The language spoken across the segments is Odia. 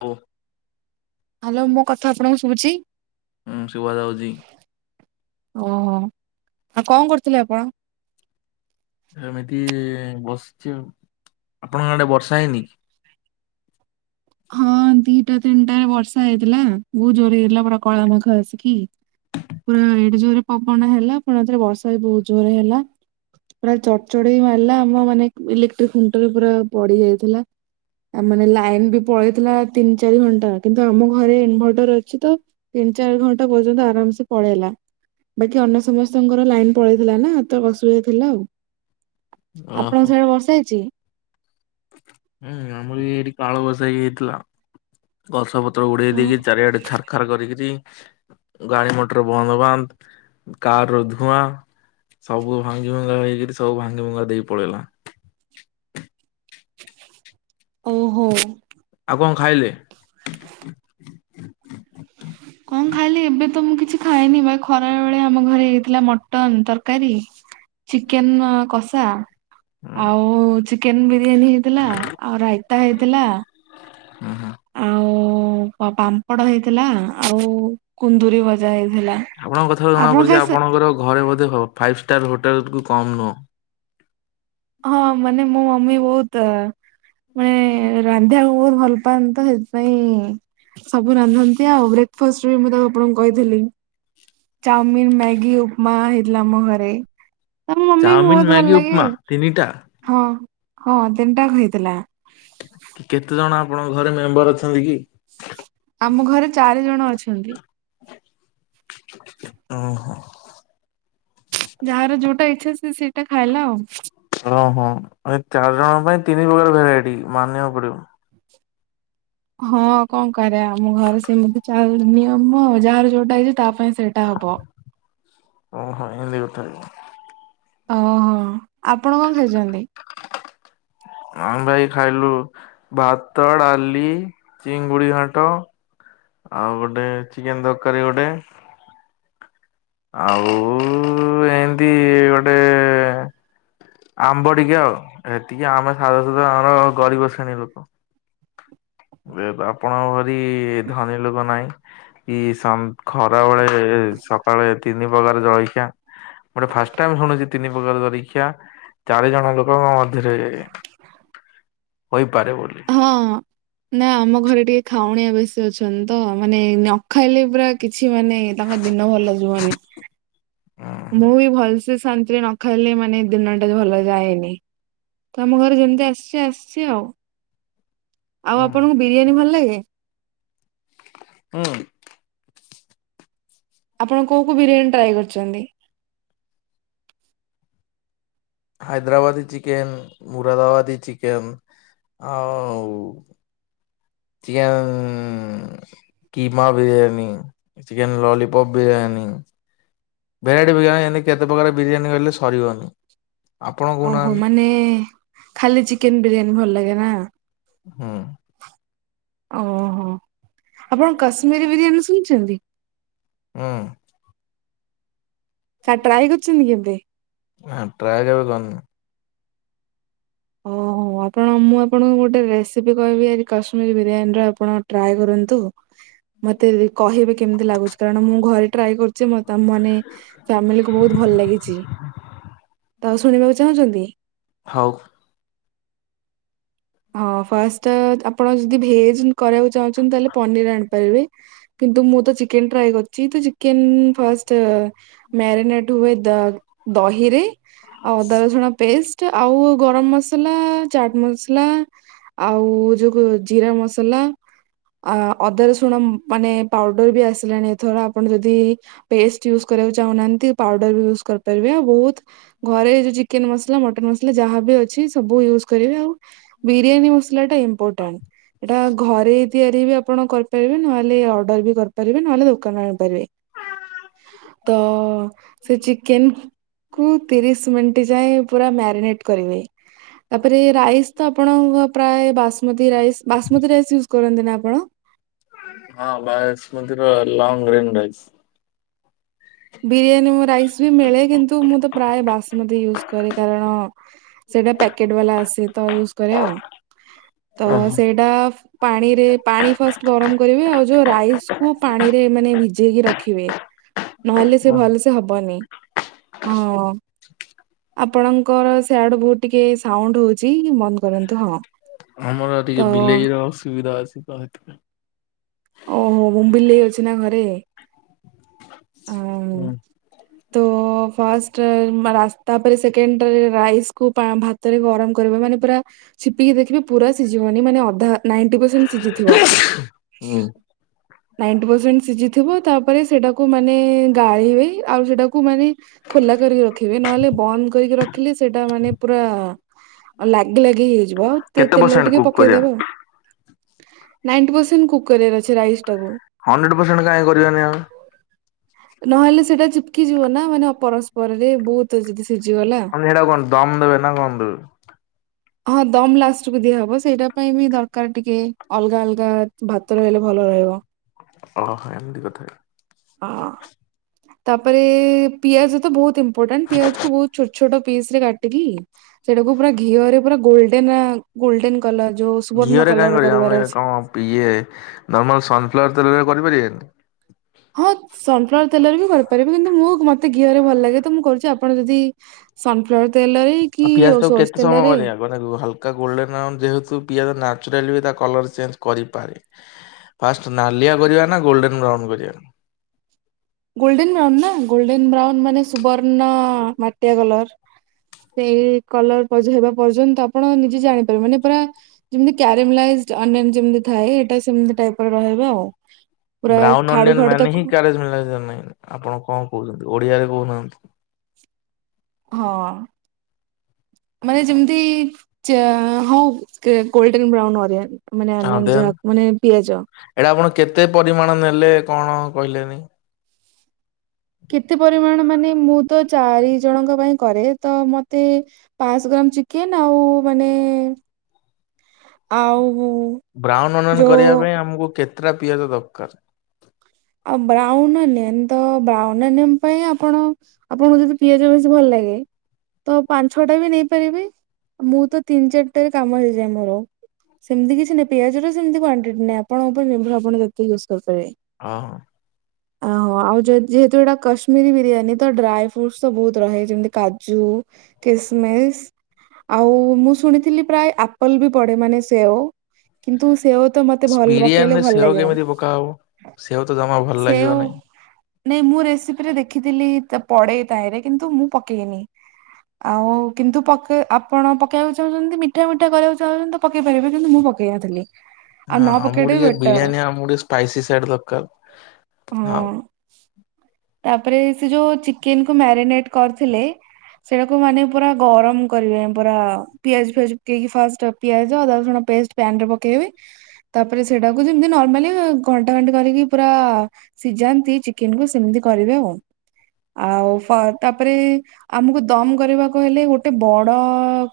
ଓ। ହାଲୋ ମୋ କଥା ଆପଣଙ୍କୁ ଶୁଭୁଚି? ହୁଁ ଶୁଭା ଯାଉଛି ଓହୋ ଆଉ କଣ କରୁଥିଲେ ଆପଣ? ଏମିତି ବସିଛି ଆଉ, ଆପଣଙ୍କ ଆଡେ ବର୍ଷା ହେଇନି କି? ହଁ ଦିଟା ତିନିଟାରେ ବର୍ଷା ହେଇଥିଲା ବହୁତ୍ ଜୋରରେ ହେଇଥିଲା ପୁରା କଳାମେଘ ଆସିକି। ପୁରା ଏଡେ ଜୋରରେ ପବନ ହେଲା ପୁଣି ଆଉ ଥରେ ବର୍ଷା ବି ବହୁତ୍ ଜୋରରେ ହେଲା। ପୁରା ଚଡଚଡ଼ି ମାରିଲା ଆମ ମାନେ ଇଲେକ୍ଟ୍ରିକ ଖୁଣ୍ଟରେ ପୁରା ପଡି ଯାଇଥିଲା। ଆ ମାନେ ଲାଇନ୍ ବି ପଳେଇଥିଲା ତିନି ଚାରି ଘଣ୍ଟା କିନ୍ତୁ ଆମ ଘରେ ଇନଭର୍ଟର ଅଛି ତ ତିନି ଚାରି ଘଣ୍ଟା ପର୍ଯ୍ୟନ୍ତ ଆରାମସେ ପଳେଇଲା। ବାକି ଅନ୍ୟ ସମସ୍ତଙ୍କର ଲାଇନ୍ ପଳେଇଥିଲା ନା ତ ଅସୁବିଧା ଥିଲା ଆଉ। ଆପଣଙ୍କ ଓହୋ ସାଡେ ବର୍ଷା ହେଇଚି? ହୁଁ ଆମର ବି ଏଇଠି କାଳବୈଶାଖୀ ହେଇଥିଲା ଗଛପ ତ୍ର ଉଡେଇ ଦେଇକି ଚାରିଆଡେ ଛାରଖାର କରିକି ଗାଡି ମଟର ବନ୍ଦ ବାନ୍ଦ। କାରର ଧୂଆଁ ସବୁ ଭାଙ୍ଗି ଭୁଙ୍ଗା ହେଇକିରି ସବୁ ଭାଙ୍ଗି ଭୁଙ୍ଗା ଦେଇ ପଳେଇଲା। ଓହୋ। ଆଉ କଣ ଖାଇଲେ? କଣ ଖାଇଲି ଏବେ ତ ମୁଁ କିଛି ଖାଇନି ବା ଖରାବେଳେ ଆମ ଘରେ ହେଇଥିଲା ମଟନ୍ ତରକାରୀ ଚିକେନ୍ କଷା ହୁଁ ଆଉ ଚିକେନ୍ ବିରିୟାନୀ ହେଇଥିଲା ଆଉ ରାଇତା ହେଇଥିଲା ହୁଁ-ହୁଁ। ହୋ ପାମ୍ପଡ ହେଇଥିଲା, ଆଉ କୁନ୍ଦୁରି ଭଜା ହେଇ ଆପଣଙ୍କ କଥାରୁ ଜଣା ପଡୁଛି ଆପଣଙ୍କର ଘରେ ବୋଧେ ଫାଇଭ ଷ୍ଟାର ହୋଟେଲରୁ କମ ନୁହଁ। ହଁ ମାନେ ମୋ ମମି ବହୁତ୍ ଆ ମାନେ ରାନ୍ଧିବାକୁ ବହୁତ୍ ଭଲ୍ ପାଆନ୍ତି ତ ସେଥିପାଇଁ ସବୁ ରାନ୍ଧନ୍ତି ଆଉ, ବ୍ରେକଫାଷ୍ଟ ବି ମୁଁ ତ ଆପଣଙ୍କୁ କହିଥିଲି। ଚାଉମିନ୍, ମ୍ୟାଗି, ଉପମା ହେଇଥିଲା ଆମ ଘରେ, ତମ ମମିକି ଚାଉମିନ ବହୁତ ମ୍ୟାଗି ଭଲ ଲାଗେ? ଉପମା ତିନିଟା? ହଁ-ହଁ ତିନଟା କ ହେଇଥିଲା। କେତେଜଣ ଆପଣଙ୍କ ଘରେ ମେମ୍ବର ଅଛନ୍ତି କି? ଆମଘରେ ଚାରିଜଣ ଅଛନ୍ତି। ଉଁ-ହୁଁ। ଯାହାର ଯଉଟା ଇଚ୍ଛା ସେ ସେଇଟା ଖାଇଲା ଆଉ। ଅ ହଁ ଏ ଚାରି ଜଣଙ୍କ ପାଇଁ ତିନି ପ୍ରକାର ଭେରାଇଟି ମାନିବାକୁ ପଡିବ। ହଁ କଣ କରିଆ ଆମ ଘରେ ସେମିତି ଚାଲେ ନିୟମ ଯାହାର ଯୋଉଟା ଇଛା ତା ପାଇଁ ସେ ସେଟା ହବ। ଓ ହଁ ଏମିତି କଥା କି? ଓହୋ ଆପଣ କଣ ଖାଇଛନ୍ତି? ଆମେ ପା ଏଇ ଖାଇଲୁ ଭାତ, ଡାଲି, ଚିଙ୍ଗୁଡ଼ି ଘାଣ୍ଟ। ଆଉ ଗୋଟେ ଚିକେନ୍ ତରକାରୀ ଗୋଟେ। ଆଉ। ଏମିତି ଗୋଟେ [inaudible] ଆମ୍ବ ଟିକେ ଆଉ, ଏତିକି ଆମେ ସାଧା ସୁଧା ଆମର ଗରିବ ଶ୍ରେଣୀ ଲୋକ। ଏବ୍ ଆପଣଙ୍କ ପରି ଧନୀ ଲୋକ ନାଇଁ। କି ମ୍ ଖରାବେଳେ ସକାଳେ ତିନି ପ୍ରକାରେ ଜଳଖିଆ। ଗୋଟେ ଫାଷ୍ଟ ଟାଇମ୍ ଶୁଣୁଛି ତିନି ପ୍ରକାରେ ଜରିଖିଆ। ଚାରି ଜଣ ଲୋକଙ୍କ ମଧ୍ୟରେ ହୋଇପାରେ ବୋଲି। ହଁ ନା ଆମ ଘରେ ଟିକେ ଖାଉଣିଆ ବେଶୀ ଅଛନ୍ତି ତ ମାନେ ନ ଖାଇଲେ ପୁରା କିଛି ମାନେ ତାଙ୍କ ଦିନ ଭଲ ଯିବନି। ହୁଁ। ମୁଁ ବି ଭଲସେ ଶାନ୍ତିରେ ନ ଖାଇଲେ ମାନେ ଦିନଟା ଭଲ ଯାଏନି। ତ ଆମ ଘରେ ଯେମିତି ଆସିଚି ଆସିଚି ଆଉ। ଆଉ ଆପଣଙ୍କୁ ବିରିୟାନୀ ଭଲ ଲାଗେ? ହଁ। ଆପଣ କୋଉ କୋଉ ବିରିୟାନୀ ଟ୍ରାଏ କରିଛନ୍ତି? ହାଇଦ୍ରାବାଦୀ ଚିକେନ୍ ମୁୁରାଦାବାଦୀ ଚିକେନ୍ ଆଉ ଚିଆ ଉଁ। Keema biryani chicken lollipop biryani. Variety biryani ଏମିତି କେତେ ପ୍ରକାର ବିରିୟାନୀ କହିଲେ ସରିବନି ଆପଣ କହୁନାହାନ୍ତି? ନେ। ଖାଲି ଚିକେନ୍ ବିରିୟାନୀ ଭଲ ଲାଗେ ନା? ହୁଁ। ଓହୋ ଆପଣ କଶ୍ମୀରୀ ବିରିୟାନୀ ଶୁଣିଛନ୍ତି? ହୁଁ। କା ଟ୍ରାଏ କରିଛନ୍ତି କେମତି? ନାଁ ଟ୍ରାଏ କେବେ କରିନି। ଓହୋ। ଆପଣ ମୁଁ ଆପଣଙ୍କୁ ଗୋଟେ ରେସିପି କହିବି ଆଜି କାଶ୍ମୀର ବିରିୟାନୀର ଆପଣ ଟ୍ରାଏ କରନ୍ତୁ। ମତେ କହିବେ କେମିତି ଲାଗୁଛି, କାରଣ ମୁଁ ଘରେ ଟ୍ରାଏ କରୁଛି ମ ତ ମାନେ ଫ୍ୟାମିଲି କୁ ବହୁତ୍ ଭଲ ଲାଗିଛି ତ ଆଉ ଶୁଣିବାକୁ ଚାହୁଁଛନ୍ତି? ହଉ। ହଁ ଫାଷ୍ଟ ଆପଣ ଯଦି ଭେ ଜିନ୍ କରିବାକୁ ଚାହୁଁଛନ୍ତି ତାହଲେ ପନିର ଆଣିପାରିବେ। କିନ୍ତୁ ମୁଁ ତ ଚିକେନ୍ ଟ୍ରାଏ କରି ଯେହେତୁ ଚିକେନ୍ ଫାଷ୍ଟ ମ୍ୟାରିନେଟ୍ ହୁଏ ଦ ଦହିରେ ଆଉ ଅଦା ରସୁଣ ପେଷ୍ଟ, ଆଉ ଗରମ ମସଲା ଚାଟ୍ ମସ ଲା ଆଉ ଯୋଉ କୋ ଜିରା ମସଲା। ଆ ଅଦା ରସୁଣ ମାନେ ପାଉଡର ବି ଆସିଲାଣି ଏଥର ଆପଣ ଯଦି ପେଷ୍ଟ ଇୟୁଜ୍ କରିବାକୁ ଚାହୁଁନାହାନ୍ତି ପାଉଡର ବି ୟୁଜ୍ କରିପାରିବେ ଆଉ ବହୁତ୍ ଘରେ ଯୋଉ ଚିକେନ୍ ମସଲା ମଟନ୍ ମସଲା ଯାହା ବି ଅଛି ସବୁ ଇୟୁଜ କରିବେ ଆଉ ବିରିୟାନୀ ମସଲା ଟା ଇମ୍ପୋର୍ଟାଣ୍ଟ, ଏଟା ଘରେ ତିଆରି ବି ଆପଣ କରିପାରିବେ, ନହେଲେ ଅର୍ଡ଼ର ବି କରିପାରିବେ ନହେଲେ ଦୋକାନରୁ ବି ଆଣିପାରିବେ। ତ ସେ ଚିକେନ କୁ ତିରିଶ ମିନିଟ ଯାଏ ପୁରା ମ୍ୟାରିନେଟ କରିବେ ତାପରେ ରାଇସ୍ ତ ଆପଣଙ୍କ ପ୍ରାୟ basmati rice basmati rice use କରନ୍ତି ନା ଆପଣ? ହଁ ବାୟେଶ ମତିର ଲଙ୍ଗରେନ ରାଇସ୍। ବିରିୟାନୀ ମୋ ରାଇସ ବି ମିଳେ କିନ୍ତୁ ମୁଁ ତ ପ୍ରାୟ ବାସମତୀ ୟୁଜ୍ କରେ କାରଣ ସେଟା ପ୍ୟାକେଟ ବାଲା ଆସେ। ତ ୟୁଜ କରେ ଆଉ ତ ଓହୋ ସେଇଟା ପାଣିରେ ପାଣି ଫାଷ୍ଟ ଗରମ କରିବେ ଆଉ ଯୋଉ ରାଇସ୍କୁୁ ପାଣିରେ ମାନେ ଭିଜେଇକି ରଖିବେ। ନହେଲେ ସେ ଓହୋ। ଭଲ ସେ ହବନି ହଁ। ଆପଣଙ୍କର ସେଆଡୁ ବହୁତ ଟିକେ ସାଉଣ୍ଡ ହୋଉଛି ବନ୍ଦ କରନ୍ତୁ ହଁ। ଆମର ତ ଟିକେ ବିଲେଇର ଅସୁବିଧା ଅଛି ତ ସେଥିପାଇଁ। ଓହୋ ଉଁ ବିଲେଇ ଅଛି ନା ଘରେ? ହୁଁ ତ ଫାଷ୍ଟ୍ ରାସ୍ତା ପରେ ସେକେଣ୍ଡରେ ରାଇସ୍ କୁ ଭାତ୍ ରେ ଗରମ କରିବ ମାନେ ପୁରା ଛିପିକି ଦେଖିବେ ପୁରା ସିଝିବନି ମାନେ ଅଧା ନାଇଣ୍ଟ ପ ସେଣ୍ଟ ସିଯିଥିବ। ହୁଁ ନାଇଣ୍ଟି ପର୍ସେଣ୍ଟ ଶିଯିଥିବ ତାପରେ ସେଟାକୁ କୁ ମାନେ ଗାଳିବେ ଆଉ ସେଟାକୁ ମାନେ ଖୋଲା କରିକି ରଖିବେ ନହେଲେ ବନ୍ଦ କରିକି ରଖିଲେ ସେଇଟା ମାନେ ପୁରା ଅ ଲାଗି ଲାଗି ହେଇଯିବ ତେ କେତେ ତେଲ ପରସେଣ୍ଟ ଟିକେ କୁକ୍ କରିବା ପକେଇଦେବେ ଆଉ। ନାଇଣ୍ଟି ପରସେଣ୍ଟ କୁକ୍ କରିବାର ଅଛି ରାଇସଟାକୁ। ହଣ୍ଡ୍ରେଡ ପରସେଣ୍ଟ କାହିଁ କରିବାନି ଆମେ? ନହେଲେ ସେଇଟା ଚିପକି ଯିବ ନା ମାନେ ପରସ୍ପରରେ ବହୁତ ଯଦି ସିଝିଗଲା ମାନେ ସେଇଟା କଣ ଦମ ଦେବେ ନା କଣ ଦେବେ? ହଁ ଦମ ଲାଷ୍ଟକୁୁ ଦିଆହବ ସେଇଟା ପାଇଁ ବି ଦରକାର ଟିକେ ଅଲଗା ଅଲଗା ଭାତ ରହିଲେ ଭଲ ରହିବ। ଓ ହ ଏମିତି କଥା। ହଁ ତାପରେ ପିଆଜ ତ ବହୁତ ଇ ମ୍ପୋଟାଣ୍ଟ ପିଆଜକୁ ବହୁତ ଛୋଟ ଛୋଟ ପିସରେ କାଟିକି ସେଟାକୁ ପୁରା ଘିଅରେ ପୁରା ଗୋଲଡେନ ଆ ଗୋଲଡେନ କଲର ଯୋଉ ସୁବର୍ଣ୍ଣ ଘିଅରେ କାହିଁ କଲର କରିବା କରିବାର ଆମେ ଅଛି। କଣ ଇଏ ନର୍ମାଲ ସନ୍ଫ୍ଲାୱାର ତେଲରେ କରିପାରିବାନି? ହଁ ସନ୍ ଫ୍ଲାୱାର ତେଲରେ ବି କରିପାରିବେ କିନ୍ତୁ ମୁଁ ମତେ ଘିଅରେ ଭଲ ଲାଗେ ତ ମୁଁ କରୁଛି ଆପଣ ଯଦି ସନଫ୍ଲାୱାର ତେଲରେ ଆଉ କି ପିଆଜ ଟାକୁ କେତେ ସୋରିଷ ସମୟ ତେଲରେ କରିବା ମାନେ ହଲକା ଗୋଲଡେନ ଯେହେତୁ ପିଆଜ ନାଚୁରାଲି ବି ତା କଲର ଚେଞ୍ଜ କରିପାରେ ଫାଷ୍ଟ ନାଲିଆ କରିବା ନା ଗୋଲ୍ଡେନ୍ ବ୍ରାଉନ୍ କରିବା? ଗୋଲଡେନ ବ୍ରାଉନ ନା ଗୋଲଡେନ ବ୍ରାଉନ ମାନେ ସୁବର୍ଣ୍ଣ ମାଟିଆ କଲର। ସେଇ କଲର ପଜ ହେବା ପର୍ଯ୍ୟନ୍ତ ଆପଣ ନିଜେ ଜାଣିପାରିବେ ମାନେ ପୁରା ଯେମିତି କ୍ୟାରମଲାଇଜ ଅନ୍ୟାନ ଯେମିତି ଥାଏ ଏଇଟା ସେମିତି ଟାଇପ ରହିବ ଆଉ। ପୁରା ବ୍ରାଉନ ଖାଡୁ ଓନିଅନ ଖାଡୁ ମାନେ ହିଁ ତାକୁ କ୍ୟାରେଜ [unintelligible] ନାହିଁ ଆପଣ କଣ କହୁଛନ୍ତି ଓଡିଆରେ କହୁନାହାନ୍ତି? ହଁ ମାନେ ଯେମିତି ଚା ହୋଉ କେ ଗୋଲଡେନ୍ ବ୍ରାଉନ ଅରିଆନ ମାନେ ହଁ ଓନିଆନ ଦେନ୍ ଯାହା ମାନେ ପିଆଜ ଏଇଟା ଆପଣ କେତେ ପରିମାଣ ନେଲେ କଣ କହିଲେନି? କେତେ ପରିମାଣ ମାନେ ମୁଁ ତ ଚାରି ଜଣଙ୍କ ପାଇଁ କରେ ତ ମତେ ପାଞ୍ଚଶହ ଗ୍ରାମ ଚିକେନ ଆଉ ମାନେ ଆଉ ବ୍ରାଉନ ଅନିଅନ ଯୋଉ କରିବା ପାଇଁ ଆମକୁ କେତେଟା ପିଆଜ ଦରକାର? ଆଉ ବ୍ରାଉନ ଓନିଅନ୍ ତ ବ୍ରାଉନ ଓନିଅନ୍ ପାଇଁ ଆପଣ ଆପଣଙ୍କୁ ଯଦି ପିଆଜ ବେଶୀ ଭଲ ଲାଗେ ତ ପାଞ୍ଚ ଛଅ ଟା ବି ନେଇ ପାରିବେ। ମୁଁ ତ ତିନି ଚାରିଟାରେ କାମ ହେଇଯାଏ ମୋର ସେମିତି କିଛି ନାହିଁ ପିଆଜ ର ସେମିତି କ୍ଵାଣ୍ଟିଟ୍ ନାହିଁ ଆପ ଆପଣଙ୍କ ଉପରେ ନିର୍ଭର ଆପଣ ଯେତେ ୟୁଜ୍ କରିପାରିବେ। ଅହୋ। ଓହୋ ଆଉ ଯ ଯେହେତୁ ଏଇଟା କାଶ୍ମୀର ବିରିୟାନୀ ତ ଡ୍ରାଏ ଫ୍ରୁଟ୍ସ ତ ବହୁତ ରହେ ଯେମିତି କାଜୁ ଖ୍ରସମସ ଆଉ ମୁଁ ଶୁଣିଥିଲି ପ୍ରାୟ ଆପଲ ବି ପଡେ ମାନେ ସେଓଉ କିନ୍ତୁ ସେଓ ତ ମତେ ଭଲ ପକେଇଲେ ଭଲ ଲାଗେ ମାନେ ଉ ସେଉ ତ ଜମା ଭଲ ଲାଗିବ ନାହିଁ ନାଇଁ ମୁଁ ରେସିପିରେ ଦେଖିଥିଲି ପଡେଇ ତାାଇରେ କିନ୍ତୁ ମୁଁ ପକେଇନି ଆଉ କିନ୍ତୁ ପକେଇ ଆପଣ ପକେଇବାକୁ ଚାହୁଁଛନ୍ତି ମିଠା ମିଠା କରିବାକୁ ଚାହୁଁଛନ୍ତି ପକେଇ ପାରିବେ କିନ୍ତୁ ମୁଁ ପକେଇବା ଥିଲି ହଁ ଆମକୁ ଟିକେ ବିରିୟାନୀ ଆମକୁ ଟିକେ ସ୍ପାଇସି ସଡ୍ ଦରକାର ହଁ ତାପରେ ସେ ଯୋଉ ଚିକେନ କୁ ମ୍ୟାରିନେଟ କରିଥିଲେ ସେଇଟାକୁ ମାନେ ପୁରା ଗରମ କର ପୁରା ପିଆଜ ଫିଆ ପେଇକ ଫା ପିଆଜ ଅଦା ରସୁଣ ପେଷ୍ଟ ପ୍ୟାନ ରେ ପକେଇବି ତାପରେ ସେଟାକୁ ଯେମତି ନର୍ମାଲି ଟାଣ୍ କରିକି ପୁରା ସିଝାନ୍ତି ଚିକେନକୁୁ ସେମିତି କରିବେ ଆଉ ଆଉ ତାପରେ ଆମକୁ ଦମ କରିବାକୁ ହେଲେ ଗୋଟେ ଗୋଟେ ବଡ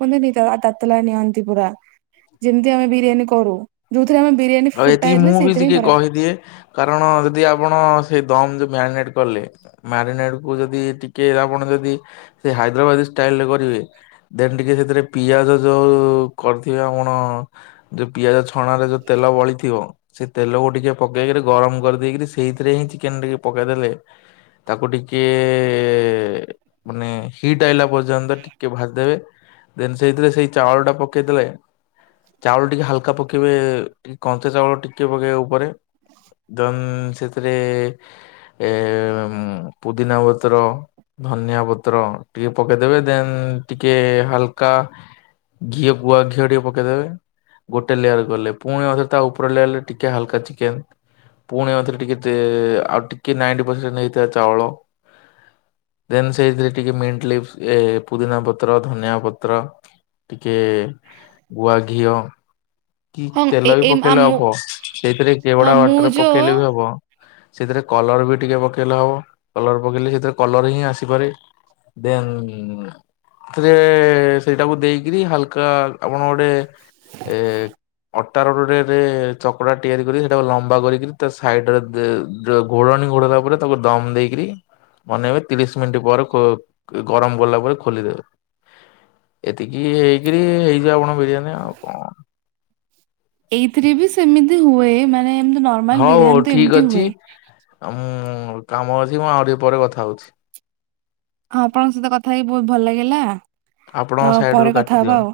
କୁହନ୍ତି ନି ତାତଲା ନିଅନ୍ତି ପୁରା ଯେମିତି ଆମେ ବିରିୟାନୀ କରୁ ଯୋଉଥିରେ ଆମେ ବିରିୟାନୀ ଫୁଟା ହେଇଥିଲେ ସେଇଥିରେ ହିଁ କର ଦିଏ କାରଣ ଯଦି ଆପଣ ସେ ଦମ ଯ ମାରିନେଟ କଲେ ମାରିନେଟ କୁ ଯଦି ଟିକେ ଆପଣ ଯଦି ସେ ହାଇଦ୍ରାବାଦୀ ଷ୍ଟାଇଲ ରେ କରିବେ। ଦେନ ଟିକେ ସେଥିରେ ପିଆଜ ଯୋଉ କରିଥିବେ ଆମ। ଯୋଉ ପିଆଜ ଛଣାରେ ଯୋଉ ତେଲ ବଳିଥିବ। ସେ ତେଲକୁ ଟିକେ ପକେଇକିରି ଗରମ କରିଦେଇକିରି ସେଇଥିରେ ହିଁ ଚିକେନ ଟିକେ ପକେଇଦେଲେ। ତାକୁ ଟିକେ ମାନେ ହିଟ୍ ଆଇଲା ପରେ। ଟିକେ ଭାଜି ଦେବେ। ଦେନ ସେଇଥିରେ ସେଇ ଚାଉଳ ଟା ପକେଇ ଦେଲେ। ଚାଉଳ ଟିକେ ହାଲକା ପକେଇବେ। ଟିକେ କଞ୍ଚା ଚାଉଳ ଟିକେ ପକେଇବେ ଉପରେ। ଦମ୍ ସେଥିରେ। ଏ ପୁଦିନା ପତ୍ର, ଧନିଆ ପତ୍ର। ଟିକେ ପକେଇଦେବେ ଦେନ୍ ଟିକେ ହାଲକା ଘିଅ ଗୁଆ ଘିଅ ଟିକେ। ଗୋଟେ ଲେୟାର ଗଲେ ପୁଣି ଆଉଥରେ ତା ଉପରେ ଲେୟାର ଟିକେ ହାଲକା ଚିକେନ୍। ପୁଣି ଆଉଥରେ ଟିକେ ଆଉ ଟିକେ ନାଇଟି ପରସେଣ୍ଟ ହେଥିଲା ଚାଉଳ। ଦେନ୍ ସେଇଥିରେ ଟିକେ ମିଣ୍ଟ ଲିଭ୍ସ ଏ ପୁଦିନା ପତ୍ର, ଧନିଆ ପତ୍ର। ଟିକେ। ଗୁଆ ଘିଅ। କି ହଁ ଏ ତେଲ ବି ଏ ପକେଇଲେ ଆମ ହବ ସେଇଥିରେ ହଁ କେଉଡା ମୁଁ ୱାଟର ଯୋଉ ପକେଇଲେ ବି ହବ ସେଥିରେ କଲର ବି ଟିକେ ପକେଇଲା ହବ କଲର ପକେଇଲେ ସେଥିରେ କଲର ହିଁ ଆସିପାରେ ଦେନ୍ ସେଥିରେ ସେଇଟାକୁ ଦେଇକରି ହାଲକା କଣ ଗୋଟେ ଏ। ଅଟା ରଟରେ ଚକଡା ତିଆରି କରି ସେଟା ଲମ୍ବା କରିକ ତା ସାଇଡରେ ଦେ। ଯୋଉ ଘୋଡ଼ଣି ଘୋଡିଲା ପରେ ତାକୁ ଦମ ଦେଇକିରି। ମନେଇବେ ତିରିଶ ମିନିଟ୍ ପରେ କୋ ଗରମ ଗଲା ପରେ ଖୋଲିଦେବେ। ଏତିକି ହେଇକରି ହେଇ। ଆଣ ବିରିୟାନୀ ଆଉ କଣ। ଏଇଥିରେ ବି ସେମିତି ହୁଏ ମାନେ ଏମତି ନର୍ମାଲ ହଉ ବିରିୟାନୀ ହଉ ତ ଠିକ ଏମତି ହୁଏ। ଅଛି ଆଉ ମୁଁ କାମ ଅଛି। ମୁଁ ଆଉ ଟିକେ ପରେ କଥା ହଉଛି। ହଁ ଆପଣଙ୍କ ସହିତ କଥା ହେଇକି ବହୁତ ଭଲ ଲାଗିଲା ତ ଆପଣଙ୍କ ସାଇଡ ରୁ ପରେ କଥା କାଟି ଦିଅନ୍ତୁ। ହବା ଆଉ।